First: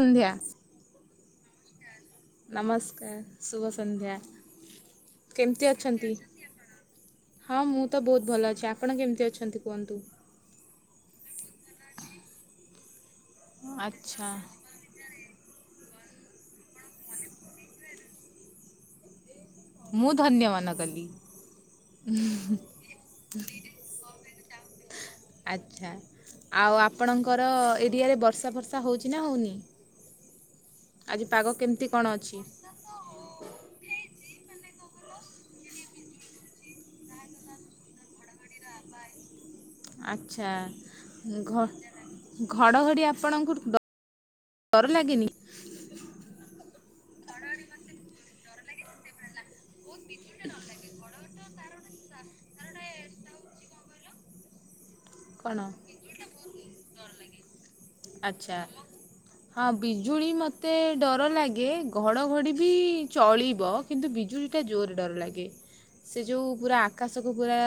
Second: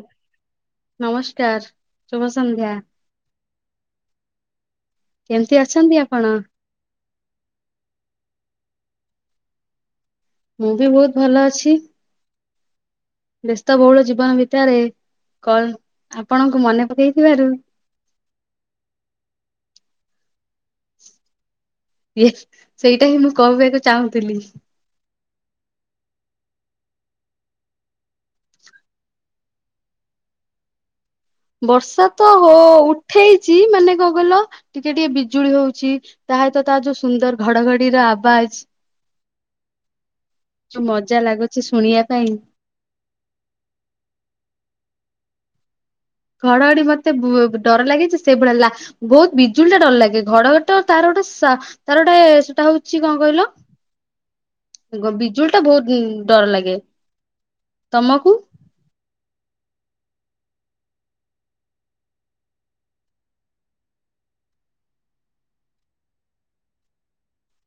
ସନ୍ଧ୍ୟା। ନମସ୍କାର। ଶୁଭ ସନ୍ଧ୍ୟା ନମସ୍କାର ଶୁଭ ସନ୍ଧ୍ୟା କେମିତି କେମତି ଅଛନ୍ତି? ଆପଣ? ହଁ ମୁଁ ତ ବହୁତ ଭଲ ଅଛି ଆପଣ କେମିତି ଅଛନ୍ତି କୁହନ୍ତୁ? ମୁଁ ବି ବହୁତ ଭଲ ଅଛି ବ୍ୟସ୍ତ ବହୁଳ ଆଚ୍ଛା ଜୀବନ ଭିତରେ କଣ ଆପଣଙ୍କୁ ମନେ ପକେଇଥିବାରୁ ମୁଁ ଧନ୍ୟମନ କଲି। ଇଏ ସେଇଟା ହିଁ ମୁଁ କହିବାକୁ ଚାହୁଁଥିଲି। ଆଚ୍ଛା ଆଉ ଆପଣଙ୍କର ଏରିଆରେ ବର୍ଷା ଫର୍ଷା ହେଉଛି ନା ହଉନି? ବର୍ଷା କଣ ତ ଅଛି? ହଉ ଉଠେଇଛି ମାନେ କଣ କହିଲ ଟିକେ ଟିକେ ବିଜୁଳି ହଉଛି ତା ହଇତ ତା ଯୁ ସୁନ୍ଦର ଘଡ଼ଘଡ଼ି ର ଆବାଜ୍। ଆଚ୍ଛା ଯୁ ମଜା ଘ ଲାଗୁଛି ଶୁଣିବା ପାଇଁ। ଘଡ଼ଘଡ଼ି ଆପଣଙ୍କୁ ଡ ଡର ଲାଗେନି। ଘଡ଼ଘଡ଼ି ମତେ ବ ଡର ଲାଗେ ସେଇଭଳିଆ ଲା ବହୁତ ବିଜୁଳି ଟା ଡର ଲାଗେ ଘଡଘଡ଼ି ତାର ଗୋଟେ ସା ତାର ଗୋଟେ ସେଟା ହଉଛି କଣ କହିଲ? ଗ ବିଜୁଳି କଣ? ଟା ବହୁତ ଡର ଲାଗେ। ତମକୁ? ଆଚ୍ଛା। ହଁ ବିଜୁଳି ମୋତେ ଡର ଲାଗେ ଘଡ଼ଘଡ଼ି ବି ଚଳିବ। କିନ୍ତୁ ବିଜୁଳିଟା ଜୋରେ ଡର ଲାଗେ। ସେ ଯୋଉ ପୁରା ଆକାଶକୁ ପୁରା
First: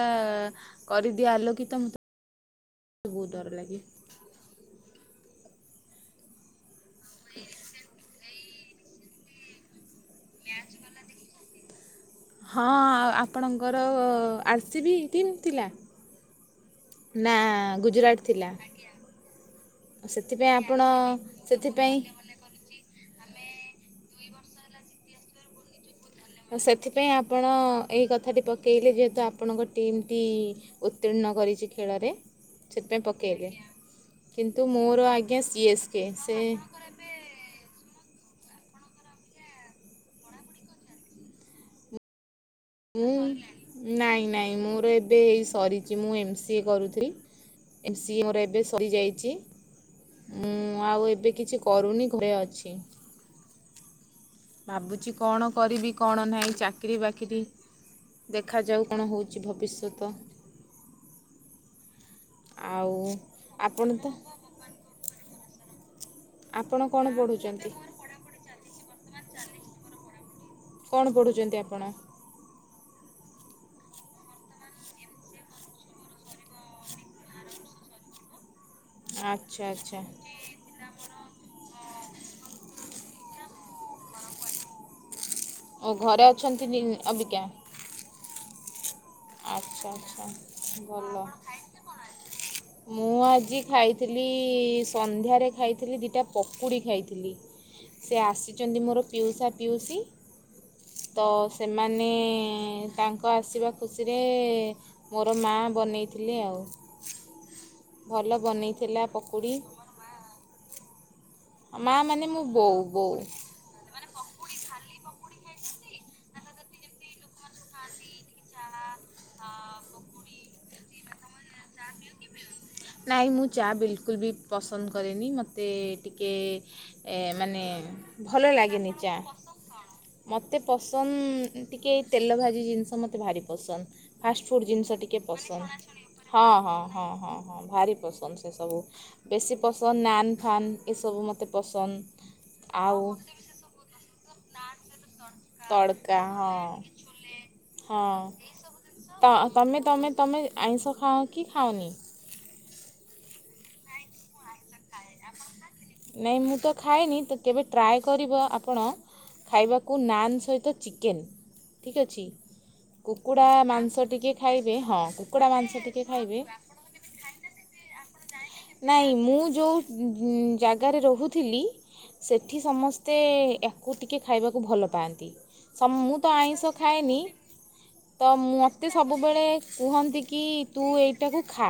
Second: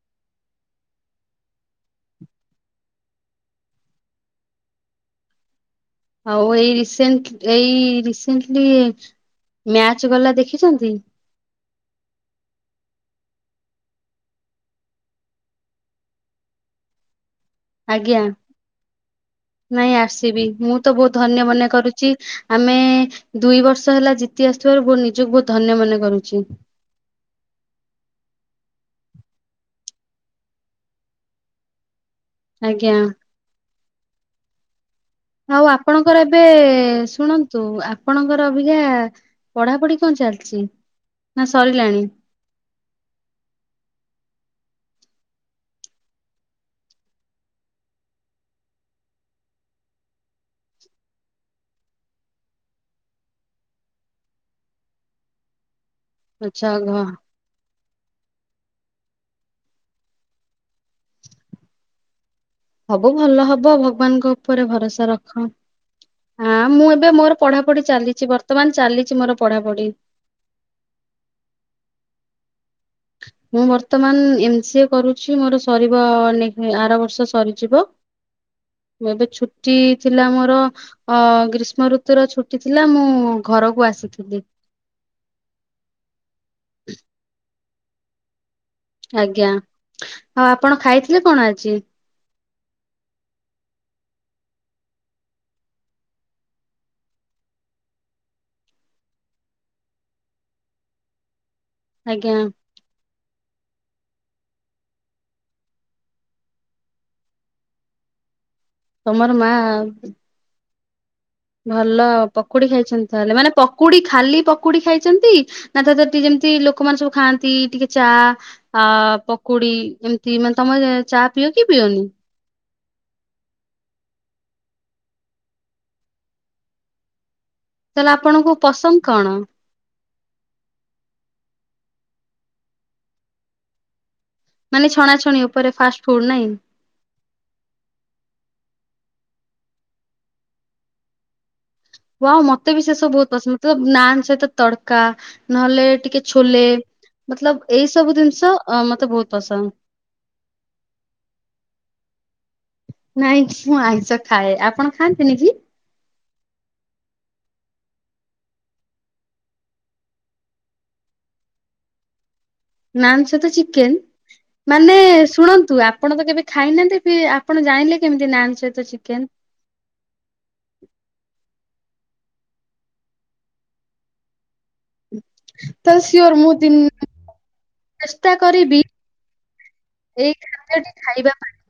କରିଦିଏ ଆଲୋକିତ ମତେ ବହୁତ ଡର ଲାଗେ। ଆଉ ଏଇ ରିସେଣ୍ଟ ଏଇ ରିସେଣ୍ଟଲି ମ୍ୟାଚ୍ ଗଲା ଦେଖିଚନ୍ତି? ହଁ ଆପଣଙ୍କର ଆର୍ସିଭି ଟିମ୍ ଥିଲା? ନା। ଆଜ୍ଞା ଗୁଜୁରାଟ ଥିଲା। ନାଇଁ ଆର ସି ବି ସେଥିପାଇଁ ମୁଁ ଆପଣ ତ ବହୁତ ଧନ୍ୟ ମନେ ସେଥିପାଇଁ କରୁଛି ଆମେ ଦୁଇ ବର୍ଷ ହେଲା ଜିତି ଆସୁଥିବାରୁ ବହୁ ନିଜକୁ ବହୁତ ଧନ୍ୟ ମନେ କରୁ। ତ ସେଥିପାଇଁ ଆପଣ ଏଇ କଥାଟି ପକେଇଲେ ଯେହେତୁ ଆପଣଙ୍କ ଟିମ୍ ଟି ଉତ୍ତୀର୍ଣ୍ଣ କରିଚି ଖେଳରେ ଆଜ୍ଞା। ସେଥିପାଇଁ ପକେଇଲେ। କିନ୍ତୁ ମୋର ଆ ଆଉ ଆପଣଙ୍କର ଏବେ ଶୁଣ ନ୍ତୁ। ଆପଣଙ୍କର ଅବିକା ପଢାପଢି କଣ ଚାଲିଚି ନା ସରିଲାଣି? ମୁଁ ନାଇଁ ନାଇଁ ମୋର ଏବେ ସରିଚି। ମୁଁ ଏମ ସି ଏ କରୁଥିଲି। ଏମ ସି ଏ ମୋର ଏବେ ସରିଯାଇଚି। ମୁଁ ଆଉ ଏବେ କିଛି କରୁନି ଘରେ ଅଛି। ଭାବୁଚି କଣ କରିବି କଣ ନାହିଁ ଆଚ୍ଛା ଚାକିର ଘ- ବାକିରି। ଦେଖାଯାଉ କଣ ହଉଚି ଭବିଷ୍ୟତ। ଆଉ ସବୁ ଭଲ ହବ ଆପଣ ତ ଭଗବାନଙ୍କ ଉପରେ ଭରଷା ରଖ। ହଁ ଆପଣ ମୁଁ କଣ ଏବେ ମୋର ପଢ଼ୁଛନ୍ତି? ପଢାପଢି ଚାଲିଚି। ବର୍ତ୍ତମାନ ଚାଲିଚି ମୋର ପଢାପଢି। କଣ ପଢ଼ୁଚନ୍ତି ଆପଣ? ମୁଁ ବର୍ତ୍ତମାନ ଏମ ସି ଏ କରୁଚି। ମୋର ସରିବ ଆରବର୍ଷ ସରିଯିବ। ମୁଁ ଏବେ ଆଚ୍ଛା ଛୁଟି ଆଚ୍ଛା ଥିଲା ମୋର। ଅ ଗ୍ରୀଷ୍ମ ଋତୁର ଛୁଟି ଥିଲା ମୁଁ ଘରକୁ ଆସିଥିଲି। ଓ ଘରେ ଅଛନ୍ତି ଅବିକା। ଆଜ୍ଞା। ଆଚ୍ଛା ଆଚ୍ଛା ଆଉ ଆପଣ ଖାଇଥିଲେ ଭଲ। କଣ ଆଜି? ମୁଁ ଆଜି ଖାଇଥିଲି ସନ୍ଧ୍ୟାରେ ଖାଇଥିଲି ଦିଟା ପକୁଡ଼ି ଖାଇଥିଲି। ସେ ଆସିଚନ୍ତି ମୋର ପିଉସା, ପିଉସି। ତ ସେମାନେ ଆଜ୍ଞା ତାଙ୍କ ଆସିବା ଖୁସିରେ ମୋର ମା ବନେଇଥିଲେ ଆଉ। ଭଲ ବନେଇଥିଲା ତମର ମା ପକୁଡ଼ି। ମା ଭଲ ମାନେ ମୋ ପକୁଡି ବୋଉ ଖାଇଚନ୍ତି ବୋଉ ତାହେଲେ ମାନେ ପକ କୁଡି ଖାଲି ପକୁଡି ଖାଇଚନ୍ତି ନା ତା ଧିଅରେ ଟିକେ ଯେମିତି ଲୋକମାନେ ସବୁ ଖାଆନ୍ତି ଟିକେ ଚା ଆ ପକୁଡି ଏମିତି ମାନେ ତମେ ଚା ପିଅ କି ପିଅନି? ନାଇଁ ମୁଁ ଚା ବିଲକୁଲ୍ ବି ପସନ୍ଦ କରେନି। ମୋତେ ଟିକେ ଏ ମାନେ ତାହେଲେ ଆପଣଙ୍କୁ ଭଲ ଲାଗେନି ପସନ୍ଦ ଚା। କଣ? ମୋତେ ପସନ୍ଦ ଟିକେ ତେଲ ଭାଜି ଜିନିଷ ମତେ ଭାରି ପସନ୍ଦ। ଫାଷ୍ଟ ଫୁଡ଼୍ ମାନେ ଜିନିଷ ଟିକେ ଛଣାଛଣି ପସନ୍ଦ। ଉପରେ ଫାଷ୍ଟ ଫୁଡ ହଁ ନାଇଁ? ହଁ ହଁ ହଁ ହଁ ଭାରି ପସନ୍ଦ ସେ ସବୁ ବେଶୀ ପସନ୍ଦ ନାନ ଫାନ୍ ଏସବୁ ମତେ ପସନ୍ଦ। ହ ମତେ ବି ସେ ଆଉ ସବୁ ବହୁତ ପସନ୍ଦ। ମ ନାନ୍ ସହିତ ତଡକା ନହେଲେ ତଡ଼କା ଟିକେ ଛୋଲେ। ହଁ ମତଲବ ଏଇ ସବୁ ହଁ ଜିନିଷ ମତେ ତ ବହୁତ ପସନ୍ଦ। ତମେ ତମେ ତମେ ଆଇଁଷ ଖାାଅ କି ଖାଅନି? ନାଇଁ କି ମୁଁ ଆଇିଷ ଖାଏ ଆପଣ ଖାଆନ୍ତିନି କି? ନାଇଁ ମୁଁ ତ ଖାଏନି। ତ କେବେ ଟ୍ରାଏ କରିବ ଆପଣ ଖାଇବାକୁ ନାନ୍ ସହିତ ଚିକେନ୍ ଠିକ୍ ଅଛି। ନାନ କୁକୁଡ଼ା ସହିତ ମାଂସ ଚିକେନ ଟିକେ ଖାଇବେ ମାନେ ହଁ କୁକୁଡ଼ା ମାଂସ ଶୁଣନ୍ତୁ ଟିକେ ଆପଣ ତ ଖାଇବେ କେବେ ଖାଇନାହାନ୍ତି ବି ଆପ୍ ଆପଣ ଜାଣିଲେ କେମତି ନାନ୍ ସହିତ ନାହିଁ ଚିକେନ? ମୁଁ ଯୋଉଁ ଜାଗାରେ ରହୁଥିଲି ସେଠି ସମସ୍ତେ ୟାକୁ ଟିକେ ଖାଇବାକୁ ଭଲ ପାଆନ୍ତି ସମ ମୁଁ ତ ଆଇଁଷ ଖାଏନି। ତ ଚେଷ୍ଟା କରିବି ମୋତେ ସବୁବେଳେ କୁହନ୍ତି ଏଇ କି ତୁ ଖାଦ୍ୟଟି ଖାଇବା ଏଇଟାକୁ ଖା।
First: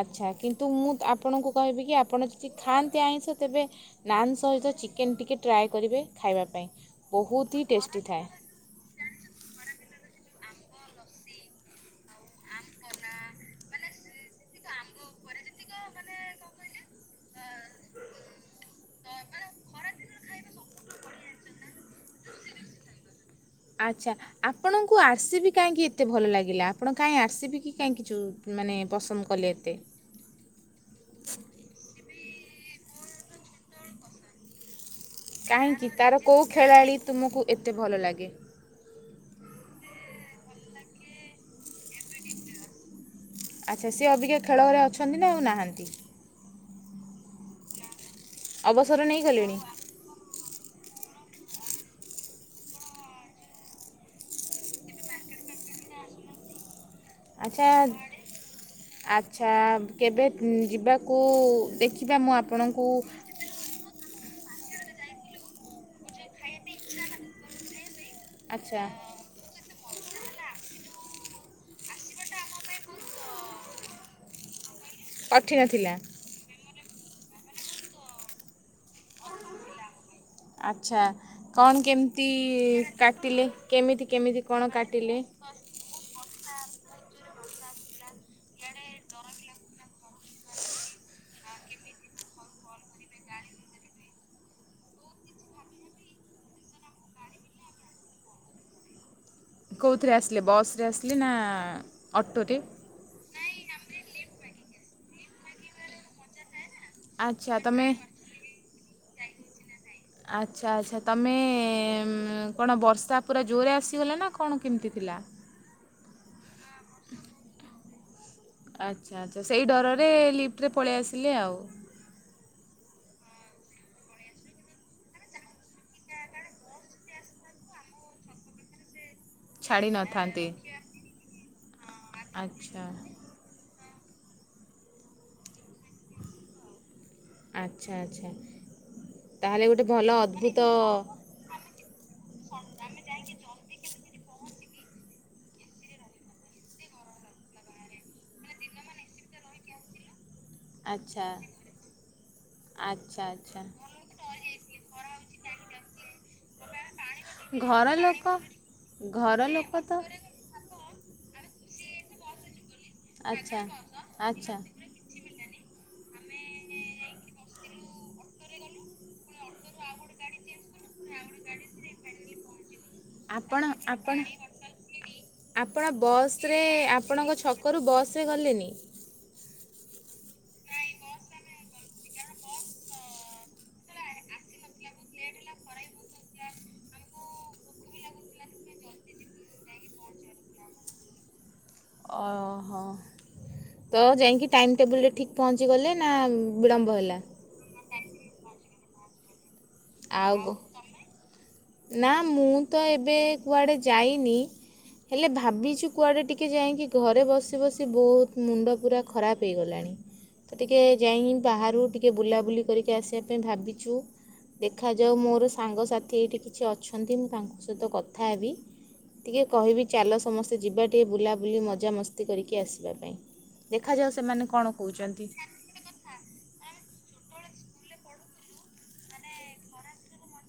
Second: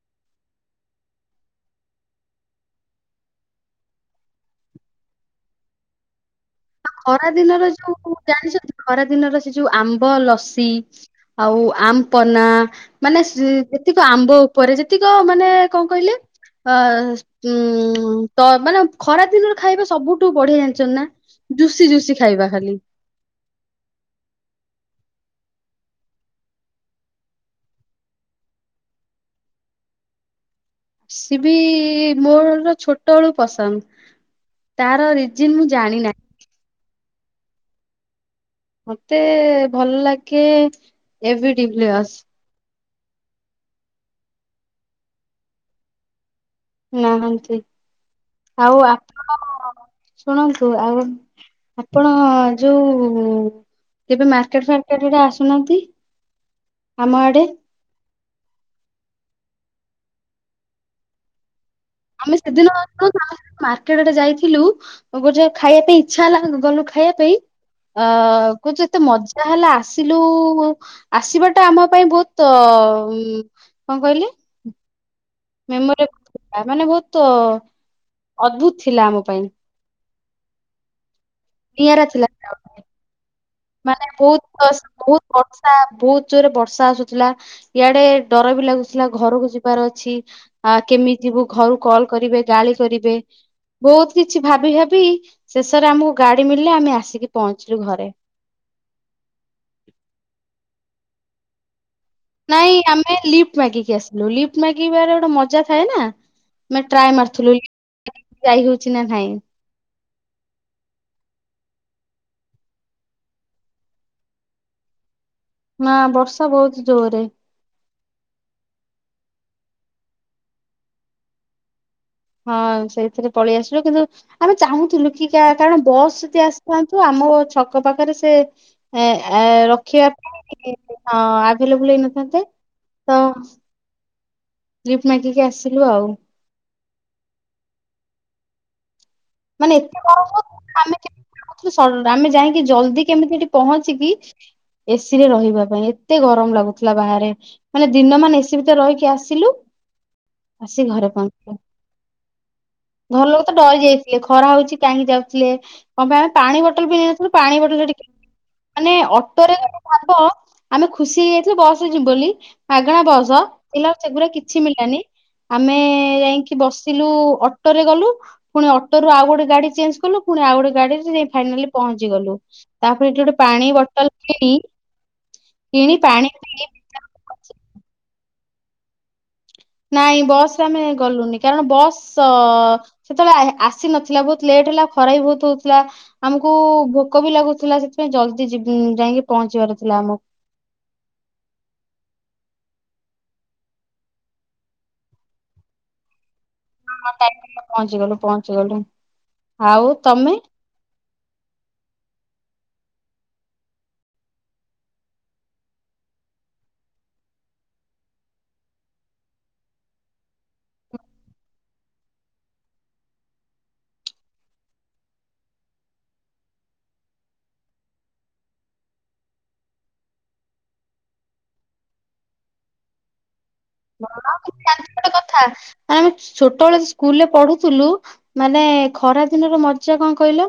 ଆଚ୍ଛା କିନ୍ତୁ ମୁଁ ଆପଣଙ୍କୁ କହିବି କି ଆପଣ ଯଦି ଖାଆନ୍ତି ଆଇଁଷ ତେବେ ନାନ୍ ସହିତ ଚିକେନ୍ ଟିକିଏ ଟ୍ରାଏ କରିବେ ଖାଇବା ପାଇଁ। ଆଉ ଖରା ବହୁତ ହି ଦିନର ଟେଷ୍ଟି ଯୋଉ ଥାଏ ଜାଣିଛନ୍ତି। ଖରା ଦିନର ସେ ଯୋଉ ଆମ୍ବ ଲସି ଆଉ ଆମ୍ ପନା ମାନେ ଯେତିକ ଆମ୍ବ ଉପରେ ଯେ ଯେତିକ ମାନେ କଣ କହିଲେ ଅ ଉ ତ ମାନେ ଖରା ଦିନରେ ଖାଇବା ସବୁଠୁ ବଢିଆ ଜାଣିଛ ନାଁ ଜୁସି ଜୁସି ଖାଇବା ଖାଲି। ଆଚ୍ଛା ଆପଣଙ୍କୁ ଆର୍ସିବି କାହିଁକି ଏତେ ଭଲ ଲାଗିଲା ଆପଣ କାହିଁକି ଆସିବି କି କାହିଁକି ଚୁ ମାନେ ପସନ୍ଦ କଲେ ଏତେ। ସି ବି ମୋର ଛୋଟବେଳୁ ପସନ୍ଦ। ତାର ରିଜିନ ମୁଁ କାହିଁକି ତାର ଜାଣିନାହିଁ କୋଉ ଖେଳାଳି ତୁମକୁ ଏତେ ଭଲ ଲାଗେ? ମତେ ଭଲ ଲାଗେ ଏବିଡିବି ୱାସ। ଆଚ୍ଛା ସିଏ ଅବିକ ଖେଳ ଘରେ ଅଛନ୍ତି ନାଁ ଆଉ ନାହାନ୍ତି? ନାହାନ୍ତି ଆଉ ଅବସର ଆପଣ ନେଇଗଲେଣି ଶୁଣନ୍ତୁ ଆଉ ଆପଣ ଯୋଉ କେବେ ମାର୍କେଟ ଫାର୍କେଟ ଆଡେ ଆସୁନାହାନ୍ତି। ଆମ ଆଡେ ଆଚ୍ଛା ଆଚ୍ଛା କେବେ ଯିବାକୁ ଦେଖି କିମ୍ବା ମୁଁ ଆପଣଙ୍କୁ ମାର୍କେଟରେ ଯାଇଥିଲୁ ଗୋଟେ ଖାଇବା ପାଇଁ ଇଚ୍ଛା ହେଲା ଗଲୁ ଖାଇବା ପାଇଁ। ଅ ଆଚ୍ଛା କହୁଛୁ ଏତେ ମଜା ତାହେଲେ ଆସିଲୁ ଆସିବାଟା ଆମ ପାଇଁ ବହୁତ କଣ କହିଲେ? କଠିନ ଥିଲା ମେମୋରି ମାନେ ବହୁତ୍ ଅଦ୍ଭୁତ ଥିଲା ଆମ ପାଇଁ। ଆଚ୍ଛା କଣ ନିଆରା କେମିତି ଥିଲା। କାଟିଲେ କେମିତି କେମିତି କଣ କାଟିଲେ? ହା ବହୁତ୍ ଜୋରରେ ବର୍ଷା ଆସୁଥିଲା ଇଆଡେ ଡର ବି ଲାଗୁଥିଲା ଘରକୁ ଯିବାର ର ଅଛି। ଆ କେମିତି ଯିବୁ ଘରୁ କଲ୍ କରିବେ ଗାଳି କରିବେ। ବହୁତ୍ କିଛି ଭାବି ଭାବି ଶେଷରେ ଆମକୁ ଗାଡି ମିଳିଲା ଆମେ ଆସିକି ପହଞ୍ଚିଲୁ ଘରେ। କଉଥିରେ ଆସିଲେ ବସ୍ ରେ ଆସିଲି ନାଁ ନାଇଁ ଆମେ ଲିଫ୍ଟ୍ ମାଗିକି ଆସିଲୁ ଲିପ୍ଟ୍ ମାଗିବାରେ ଗୋଟେ ମଜା ଥାଏ ନାଁ। ଆମେ ଟ୍ରାଏ ଆଚ୍ଛା ମାରୁଥିଲୁ ତମେ ଲିପ୍ଟ୍ ଯାଇ ହଉଚି ନାଁ ନାଇଁ। ଆଚ୍ଛା ଆଚ୍ଛା ତମେ କଣ ବର୍ଷା ପୁରା ଜୋରରେ ଆସିଗଲା ନାଁ କଣ କେମିତି ଥିଲା? ନାଁ ବର୍ଷା ବହୁତ୍ ଜୋରେ। ଆଚ୍ଛା ଆଚ୍ଛା ସେଇ ଡରରେ ଲିଫ୍ଟ୍ ରେ ପଳେଇ ଆସିଲେ ଆଉ। ହଁ ସେଇଥିରେ ପଳେଇ ଆସିଲୁ କିନ୍ତୁ ଆମେ ଚାହୁଁଥିଲୁ କି କା କାରଣ ବସ୍ ଯ ଆସିଥାନ୍ତୁ ଆମ ଛକ ପାଖରେ ସେ ଏ ଆ ଛାଡ଼ି ନଥାନ୍ତେ ରଖିବାକୁ ହଁ ଆଭେ ଲେବୁଲ୍ ହେଇନଥାନ୍ତେ। ଆଚ୍ଛା ତ ଲିପ୍ଟ୍ ମାଗିକି ଆସିଲୁ ଆଉ। ଆଚ୍ଛା ଆଚ୍ଛା ତାହେଲେ ଗୋଟେ ଭଲ ଅଦ୍ଭୁତ ଅ ମାତ୍ର ସଡ ଆମେ ଯାଇକି ଜଲ୍ଦି କେମିତି ହେଠି ପହଞ୍ଚିକି ଏସି ରେ ରହିବା ପାଇଁ ଏତେ ଗରମ ଲାଗୁଥିଲା ବାହାରେ। ମାନେ ଦିନ ମାନେ ଏସି ଭିତରେ ରହିକି ଆସିଲୁ। ଆସି ଘରେ ଆଚ୍ଛା ପହଞ୍ଚିଲେ, ଆଚ୍ଛା ଘର ଲୋକ ତ ଆଚ୍ଛା ଡରି ଯାଇ ଖରା ହଉଚି କାହିଁକି ଯାଉଥିଲେ, କଣ ପାଇଁ ଆମେ ପାଣି ବୋଟଲ ବି ନେଇନଥିଲୁ। ପାଣି ବଟଲ୍ ଘର ସେଠି କି ଲୋକ ମାନେ ଘର ଅଟୋରେ ଲୋକ ଗଲୁ ତ ଭାବ ଆମେ ଖୁସି ହେଇଯାଇଥିଲୁ ବସ୍ ରେ ଯିବୁ ବୋଲି। ମାଗେଣା ବସ ଆଚ୍ଛା ଦେଖିଲା ବେକୁ ସେଗୁରା ଆଚ୍ଛା କିଛି ମିଳିଲାନି। ଆମେ ଯାଇଁକି ବସିଲୁ ଅଟୋରେ ଗଲୁ। ଫୁଣି ଅଟ୍ ଅଟୋରୁ ଆଉ ଗୋଟେ ଗାଡି ଛେଞ୍ଚ୍ କଲୁ, ଫୁଣି ଆଉ ଗୋଟେ ଗାଡ଼ିରେ ଯାଇ ଫାଇନାଲି ପହଞ୍ଚି ଗଲୁ। ତାପରେ ଏଠି ଗୋଟେ ଆପଣ ପାଣି ବଟଲ୍ ଆପଣ କିଣି ଆପଣ କିଣି ପାଣି ବସ୍ ରେ ପିଇ ଆପଣଙ୍କ ଛକରୁ ବସ୍ ରେ ଗଲେନି? ନାଇଁ ବସ୍ ରେ ଆମେ ଗଲୁନି କାରଣ ବସ୍ ଅ ସେତେବେଳେ ଆ ଆସି ନଥିଲା ବହୁତ୍ ଲେଟ୍ ହେଲା ଖରା ବି ବହୁତ୍ ହଉଥିଲା। ଆମକୁ ଭୋକ ବି ଲାଗୁଥିଲା ସେଥିପାଇଁ ଜଲ୍ଦି ଯିବୁ ଯାଇଁକି ପହଞ୍ଚିବାର ଥିଲା ଆମକୁ। ଓହୋ। ତ ଯାଇଁକି ଟାଇମ୍ ଟେବୁଲ୍ରେ ଠିକ୍ ପହଞ୍ଚିଗଲେ ନା? ବିଳମ୍ବ ହଁ ହେଲା ଟାଇମ୍ ରେ ପହଞ୍ଚିଗଲୁ ପହଞ୍ଚିଗଲୁ। ଆଉ? ତମେ ଆଉ? ନା ମୁଁ ତ ଏବେ କୁଆଡେ ଯାଇନି। ହେଲେ ଭାବିଚି କୁଆଡ଼େ ଟିକେ ଯାଇଁକି ଘରେ ବସି ବସି ବହୁତ୍ ମୁଣ୍ଡ ପୁରା ଖରାପ୍ ହେଇଗଲାଣି। ତ ଟିକେ ଯାଇଁକି ବାହାରୁ ଟିକିେ ବୁଲାବୁଲି କରିକି ଆସିଆ ପାଇଁ ଭାବିଚି। ଦେଖାଯାଉ ମୋର ସାଙ୍ଗସାଥି ଏଠି କିଛି ଅଛନ୍ତି, ମୁଁ ତାଙ୍କ ସହିତ କଥା ହେବି। ଟିକେ କହିବି ଚାଲ ସମସ୍ତେ ଯିବା ଟିକେ ବୁଲାବୁଲି ମଜାମସ୍ତି କରିକି ଆସିବା ପାଇଁ। ଦେଖାଯାଉ ଭଲ? ସେମାନେ କଣ ଜାଣିଛ ଗୋଟେ କଉଚନ୍ତି। କଥା ଆମେ ଛୋଟ ବେଳେ ସ୍କୁଲ୍ ରେ ପଢୁଥିଲୁ। ମାନେ ଖରା ଦିନର ମଜା କଁ କହିଲ?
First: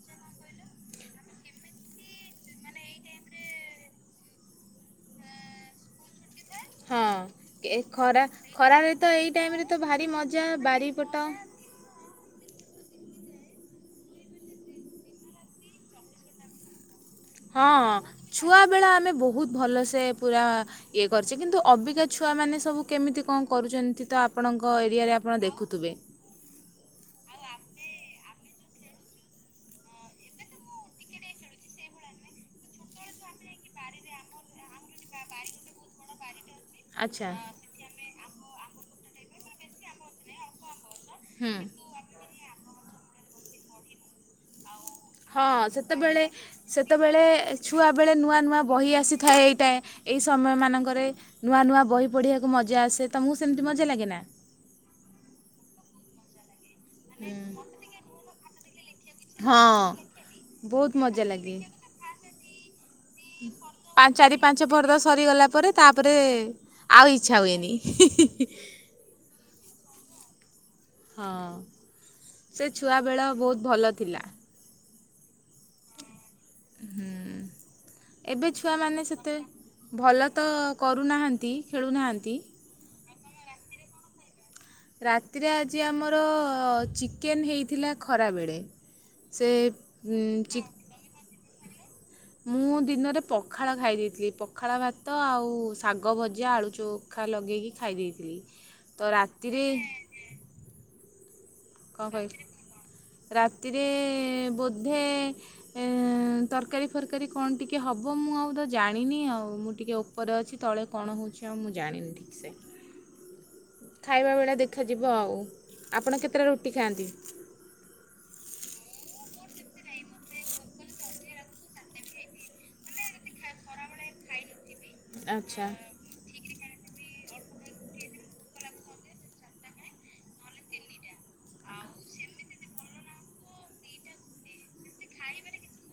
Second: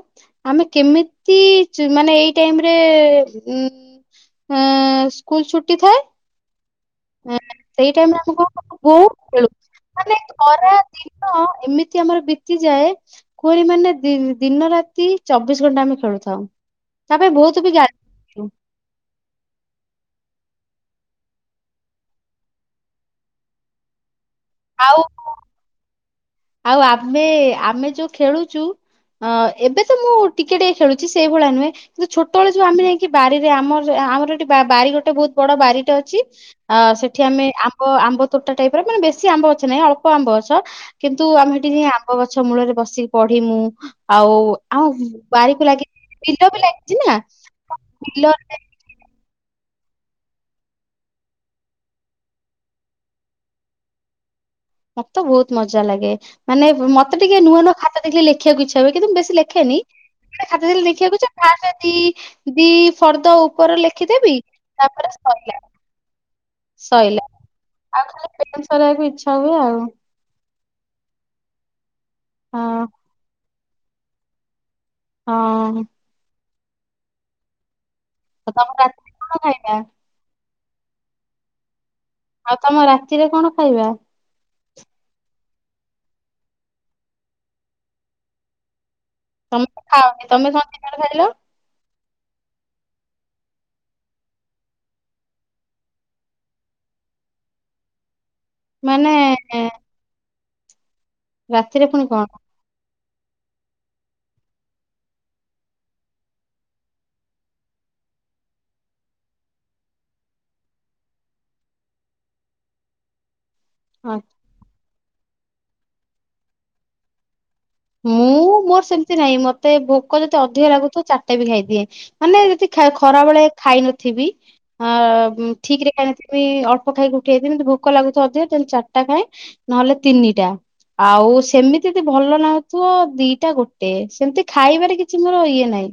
ଆମେ କେମିତି ମାନେ ଏଇ ଟାଇମିରେ ଯିବୁ। ହେଁ ସ୍କୁଲ୍ ଛୁଟି ଥାଏ। ହଁ ଏ ସେଇ ଟାଇମିରେ ଖରା ଆମକୁ ଖରାରେ ତ ବହୁତ୍ ଏଇ ଖେଳୁ, ଟାଇମରେ ତ ଭାରି ମାନେ ମଜା ଖରା ବାରିପଟ ଦିନ ଏମିତ୍ ମିତି ଆମର ବିତିଯାଏ। କୁହନି ମାନେ ଦି ଦିନ ରାତି ଚବିଶ୍ ଘଣ୍ଟା ଆମେ ଖେଳୁଥାଉ। ତା ପାଇଁ ବହୁତ ବି ଗାଳି ହଁ। ଖାଉ। ଛୁଆବେଳେ ଆମେ ବହୁତ୍ ଭଲସେ ପୁରା ଇଏ କରିଚି କିନ୍ତୁ ଅବିକା ଛୁଆ ମାନେ ସବୁ କେମିତି କଣ କରୁଚନ୍ତି ତ ଆପ୍ ଆପଣଙ୍କ ଏରିଆରେ ଆଉ ଆପଣ ଦେଖୁଥିବେ। ଆଉ ଆମେ ଆମେ ଯୋଉ ଖେଳୁଚୁ। ହଁ, ଏବେ ତ ମୁଁ ଟିକେ ଟିକେ ଖେଳୁଚି ସେଇଭଳିଆ ନୁହେଁ। କିନ୍ତୁ ଛୋଟବେଳେ ଯୋଉ ଆମେ ଯାଇକି ବାରିରେ ଆମ ଆମର ଏଠି ବାରି ଗୋ ଗୋଟେ ବହୁତ୍ ବଡ ବାରିଟେ ଅଛି ଅ ସେଠି ଆଚ୍ଛା ଆମେ ଆବ୍ ଅ ଆମ୍ବ ତୋଟା ଟାଇପି ର ମାନେ ବେଶୀ ଆମ୍ବ ଗଛନାଇଁ, ଅଳ୍ପ ଆମ୍ବ ଅଛ କିନ୍ତୁ ହୁଁ ଆମେ ସେଠି ଆବ୍ ଆମ୍ବ ଗଛ ମୂଳରେ ବସିକି ପଢିମୁ। ଆଉ ଆମ ହଁ, ବାରିକୁ ଲାଗି ସେତେବେଳେ ବିଲ ବି ଲାଗିଛି ନା ସେତେବେଳେ ଛୁଆ ବେଳେ ନୂଆ ବିଲରେ ନୂଆ ବହି ଆସିଥାଏ ଏଇଟାଏ ଏଇ ସମୟ ମାନଙ୍କରେ। ନୂଆ ନୂଆ ବହି ପଢ଼ିଆକୁ ମଜା ଆସେ, ତମକୁ ସେମିତି ମଜା ଲାଗେନା? ମତେ ବହୁତ ମଜା ଲାଗେ ମାନେ ମତେ ହୁଁ। ଟିକେ ନୂଆ ନୂଆ ଖାତା ଦେଖିଲେ ଲେଖିଆକୁ ଇଚ୍ଛା ହୁଏ, କିନ୍ତୁ ମୁଁ ବେଶୀ ହଁ ଲେଖେନି। ଖାତା ଧରି ବହୁତ ଦେଖିଆକୁ ମଜା ଯେ ଲାଗେ ଫାଷ୍ଟେ ଦି ଦି ଫର୍ଦ୍ଦ ଉପରେ ପାଞ୍ଚ ଲେଖିଦେବି। ଚାରି ପାଞ୍ଚ ଫର୍ଦ୍ଧ ତାପରେ ସରିଗଲା ସଇଲା ପରେ ତାପରେ ଆଉ ଇଚ୍ଛା ହୁଏନି। ରାଗିଚି। ହଉ ହୁଏ ଆଉ। ହଁ ସେ ହଁ ଛୁଆବେେଳ ବହୁତ ଭଲ ଥିଲା। ହଁ। ହୁଁ ଏବେ ଆଉ ତମ ରାତିରେ ଛୁଆମାନେ ସେତେ କଣ ଖାଇବା ଭଲ ତ କରୁନାହାନ୍ତି ଖେଳୁନାହାନ୍ ଆଉ ତମ ରାତିରେ କଣ ଖାଇବା? ରାତିରେ ଆଜି ଆମର ଚିକେନ ହେଇଥିଲା ଖରାବେଳେ। ତମେ ତ ସେପ ଖାଅନି ତମେ ଚିକ କଣ ଟେ ଖାଇଥିଲ? ମୁଁ ଦିନରେ ପଖାଳ ଖାଇ ଦେଇଥିଲି। ପଖାଳ ଭାତ ଆଉ ଶାଗ ଭଜା ଆଳୁ ଚୋ ଖା ଲଗେଇକି ଖାଇ ଦେଇଥିଲି। ମାନେ ତ ରାତିରେ ରାତିରେ ଫୁଣି କଣ? ରାତିରେ ବୋଧେ ଏ ତରକାରୀ ଫରକାରୀ କଣ ଟିକେ ହବ। ମୁଁ ଆଉ ତ ଜାଣିନି ଆଉ ମୁଁ ଟିକେ ଓପ ଉପରେ ଅଛି ତଳେ କଣ ହୋଉଛି ଆଉ ମୁଁ ଜାଣିନି ଠିକ୍ ସେ। ହ [unintelligible] ଖାଇବା ବେଳେ ଦେଖାଯିବ ଆଉ। ଆପଣ କେତେଟା ରୁଟି ଖାଆନ୍ତି? ମୁଁ ମୋର ସେମତି ନାଇଁ ମତେ ଭୋକ ଯଦିଅଧିକ ଲାଗୁଥିବ ଚାରଟାବି ଖାଇଦିଏ। ମାନେ ଯଦି ଖା ଖରାବେଳେ ଖାଇ ନଥିବି। ଆ ଆଚ୍ଛା ଠିକ୍ରେ ଖାଇ ନଥିବ ବି ଅଳ୍ପ ଖାଇକି ଉଠିଯାଇ ଥିବି ଭୋକ ଲାଗୁଥିବ ଅଧିକ ଦେନ ଚାରଟା ଖାଏ ନହେଲେ ତିନିଟା। ଆଉ ସେମିତିବି ଭଲ ନାହୁ ଥୁଅ ଦିଟା ଗୋଟେ ସେମ ତି ଖାଇବାରେ କିଛି ମୋର ଇଏ ନାହିଁ।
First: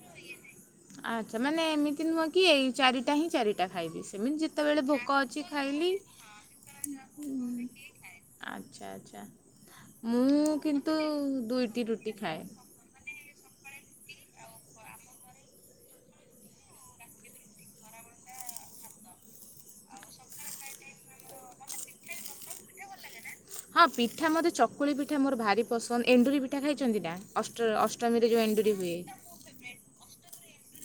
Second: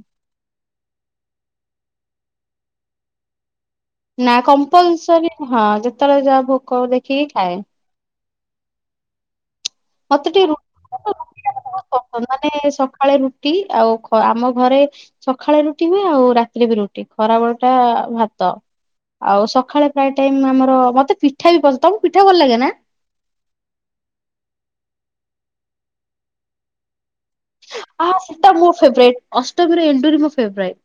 ଆଚ୍ଛା ମାନେ ଏମିତି ନୁହଁ କି ଏଇ ଚାରିଟା ହିଁ ଚାରି ଟା ଖାଇବି। ନା ସେମିତି ଯେତେବେଳେ ଭୋକ କମ୍ପଲସରି ଅଛି ହଁ ଖାଇଲି। ଯେତେବେଳେ ଯାହା ଭୋକ ଦେଖିକି ଖାଏ। ଆଚ୍ଛା ଆଚ୍ଛା। ମତେ ଟିକେ ମୁଁ କିନ୍ତୁ ଦୁଇଟି ରୁଟି ଖାଏ। ଏ ସକାଳେ ରୁଟ ଟି ଆଉ ଖ ଆମ ଘରେ ସଖାଳେ ରୁଟି ହୁଏ, ଆଉ ରାତିରେ ବି ରୁଟି। ଖରାବେଳ ଟା ଭାତ। ଆଉ ସଖାଳେ ପ୍ରାୟେ ଟାଇମ ଆମର ମତେ ପିଠା ବି ପସ ତମକୁ ପିଠା ଭଲ ଲାଗେ ନା? ହଁ ପିଠା ମୋତେ ଚକୁଳି ପିଠା ମୋର ଭାରି ପସନ୍ଦ। ଏଣ୍ଡୁରି ପିଠା ଖାଇଚନ୍ତି ନା? ଅଷ୍ଟ ଆ ଅଷ୍ଟମୀରେ ଯୋଉ ସେଟା ମୋ ଏଣ୍ଡୁରି ହୁଏ। ଫେବରାଇଟ ଅଷ୍ଟମୀରେ ଏଣ୍ଡୁରି ମୋ ଫେବରାଇଟ।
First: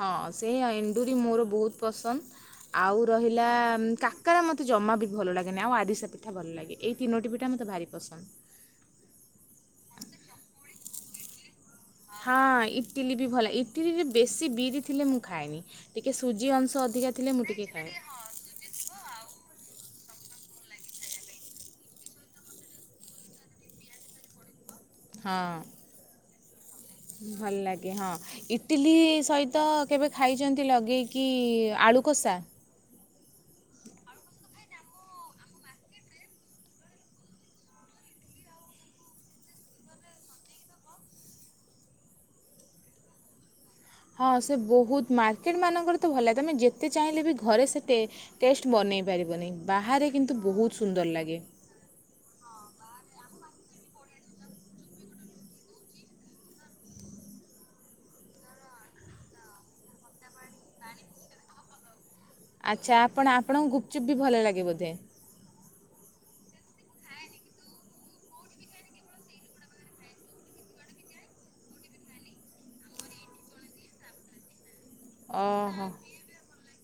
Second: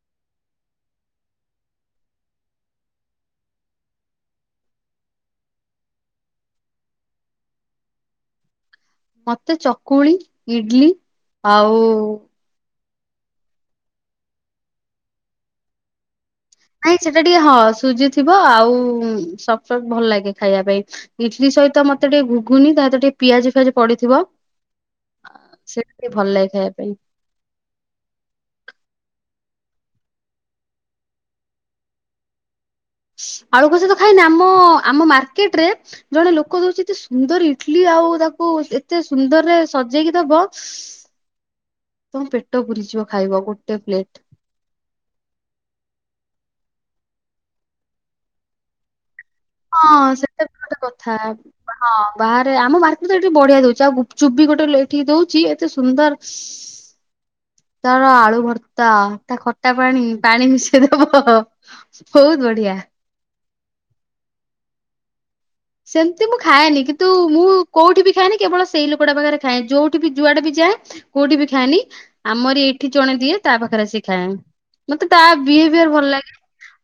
ହଁ ସେଇଆ ଏଣ୍ଡୁରି ମୋର ବହୁତ ପସନ୍ଦ। ଆଉ ରହିଲା କାକରା ମତେ ଜମା ବି ଭଲ ଲାଗେନି। ଆଉ ଆରିସା ପିଠା ଭଲ ଲାଗେ। ଏହି ତିନୋଟି ପିଟା ମତେ ଭାରି ପସନ୍ଦ। ମତେ ଚକୁଳି, ଇଡଲି ଆଉ ହଁ ଇଟିଲି ବି ଭଲ। ଇଟିଲିରେ ବେଶୀ ବିରି ଥିଲେ ମୁଁ ଖାଏନି। ଟିକେ ସୁଜି ଅଂଶ ନାଇଁ ଅଧିକା ସେଟା ଥିଲେ ମୁଁ ହଁ ଟିକେ ଖାଏ। ସୁଜି ଥିବ ଆଉ ସଫ୍ଟ ସଫ୍ଟ ଭଲ ଲାଗେ ଖାଇବା ପାଇଁ। ଇଟଲି ସଇତ ମତେ ଟିକେ ଗୁଗୁନି ତା ସଇତ ଟିକେ ପିଆଜ ଫିଆଜି ପଡିଥିବ। ହଁ ସେଇଠି ଟିକେ ଭଲ ଲାଗେ ଖାଇବା ପାଇଁ। ଭଲ ଲାଗେ ହଁ। ଇଟିଲି ସହିତ କେବେ ଖାଇଚନ୍ତି ଲଗେଇକି ଆଳୁକଷା? ଆଳୁ କସା ସାଇତ ଖାଇନା ଆମ ଆମ ମାର୍କେଟ ରେ- ଜଣେ ଲୋକ ଦୋଉଚି ଏତେ ସୁନ୍ଦର ଇଟଲି ଆଉ ତାକୁ ଏତେ ସୁନ୍ଦରରେ ସଜେଇକି ଦବ। ତମ ପେଟ ପୁରିଯିବ ଖାଇବ ଗୋଟେ ପ୍ଲେଟ। ହଁ ସେ ବହୁତ ମାର୍କେଟ ମାନଙ୍କରେ ତ ଭଲ ଲାଗେ। ତମେ ଯେତେ ଚାହିଁଲେ ବି ଘରେ ସେ ଟେ ଟେଷ୍ଟ ବନେଇ ପାରିବନି, ବାହାରେ ହଁ କିନ୍ତୁ ସେଟା ବି ଗୋଟେ ବହୁତ କଥା। ସୁନ୍ଦର ଲାଗେ। ହଁ ବାହାରେ ଆମ ମାର୍କେଟ ରେ ଏଠି ବଢିଆ ଦଉଛି। ଆଉ ଗୁପଚୁପ୍ ବି ଗୋଟେ ଏଇଠି ଦଉଛି ଏତେ ସୁନ୍ଦର ତାର ଆଳୁ ଭର୍ତ୍ତା, ତା ଖଟା ପାଣି ପାଣି ମିଶେଇଦବ ବହୁତ ବଢିଆ। ଆଚ୍ଛା, ଆପଣ ଆପଣଙ୍କୁ ଗୁପଚୁପ୍ ବି ଭଲ ଲାଗେ ବୋଧେ? ସେମିତି ମୁଁ ଖାଏନି କିନ୍ତୁ ମୁଁ କୋଉଠି ବି ଖାଏନି କେବଳ ସେଇ ଲୋକଟା ପାଖରେ ଖାଏ। ଯୋଉଠି ବି ଯୁଆଡେ ବି ଯାଏ କୋଉଠି ବି ଖାଏନି, ଆମର ଏଇଠି ଜଣେ ଦିଏ ତା ପାଖରେ ଆସି ଖାଏ। ମତେ ତା ଓହୋ ବିହେଭିୟର ଭଲ ଲାଗେ।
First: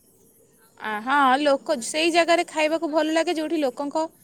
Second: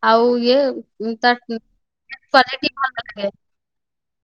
ଆଉ ଇଏ ଆ, ତା ହଁ ଲୋକ ସେଇ ଜାଗାରେ କ୍ୟାଲିଟ ଖାଇବାକୁ ଭଲ ଲାଗେ। ଯେଉଁଠି ଲୋକଙ୍କ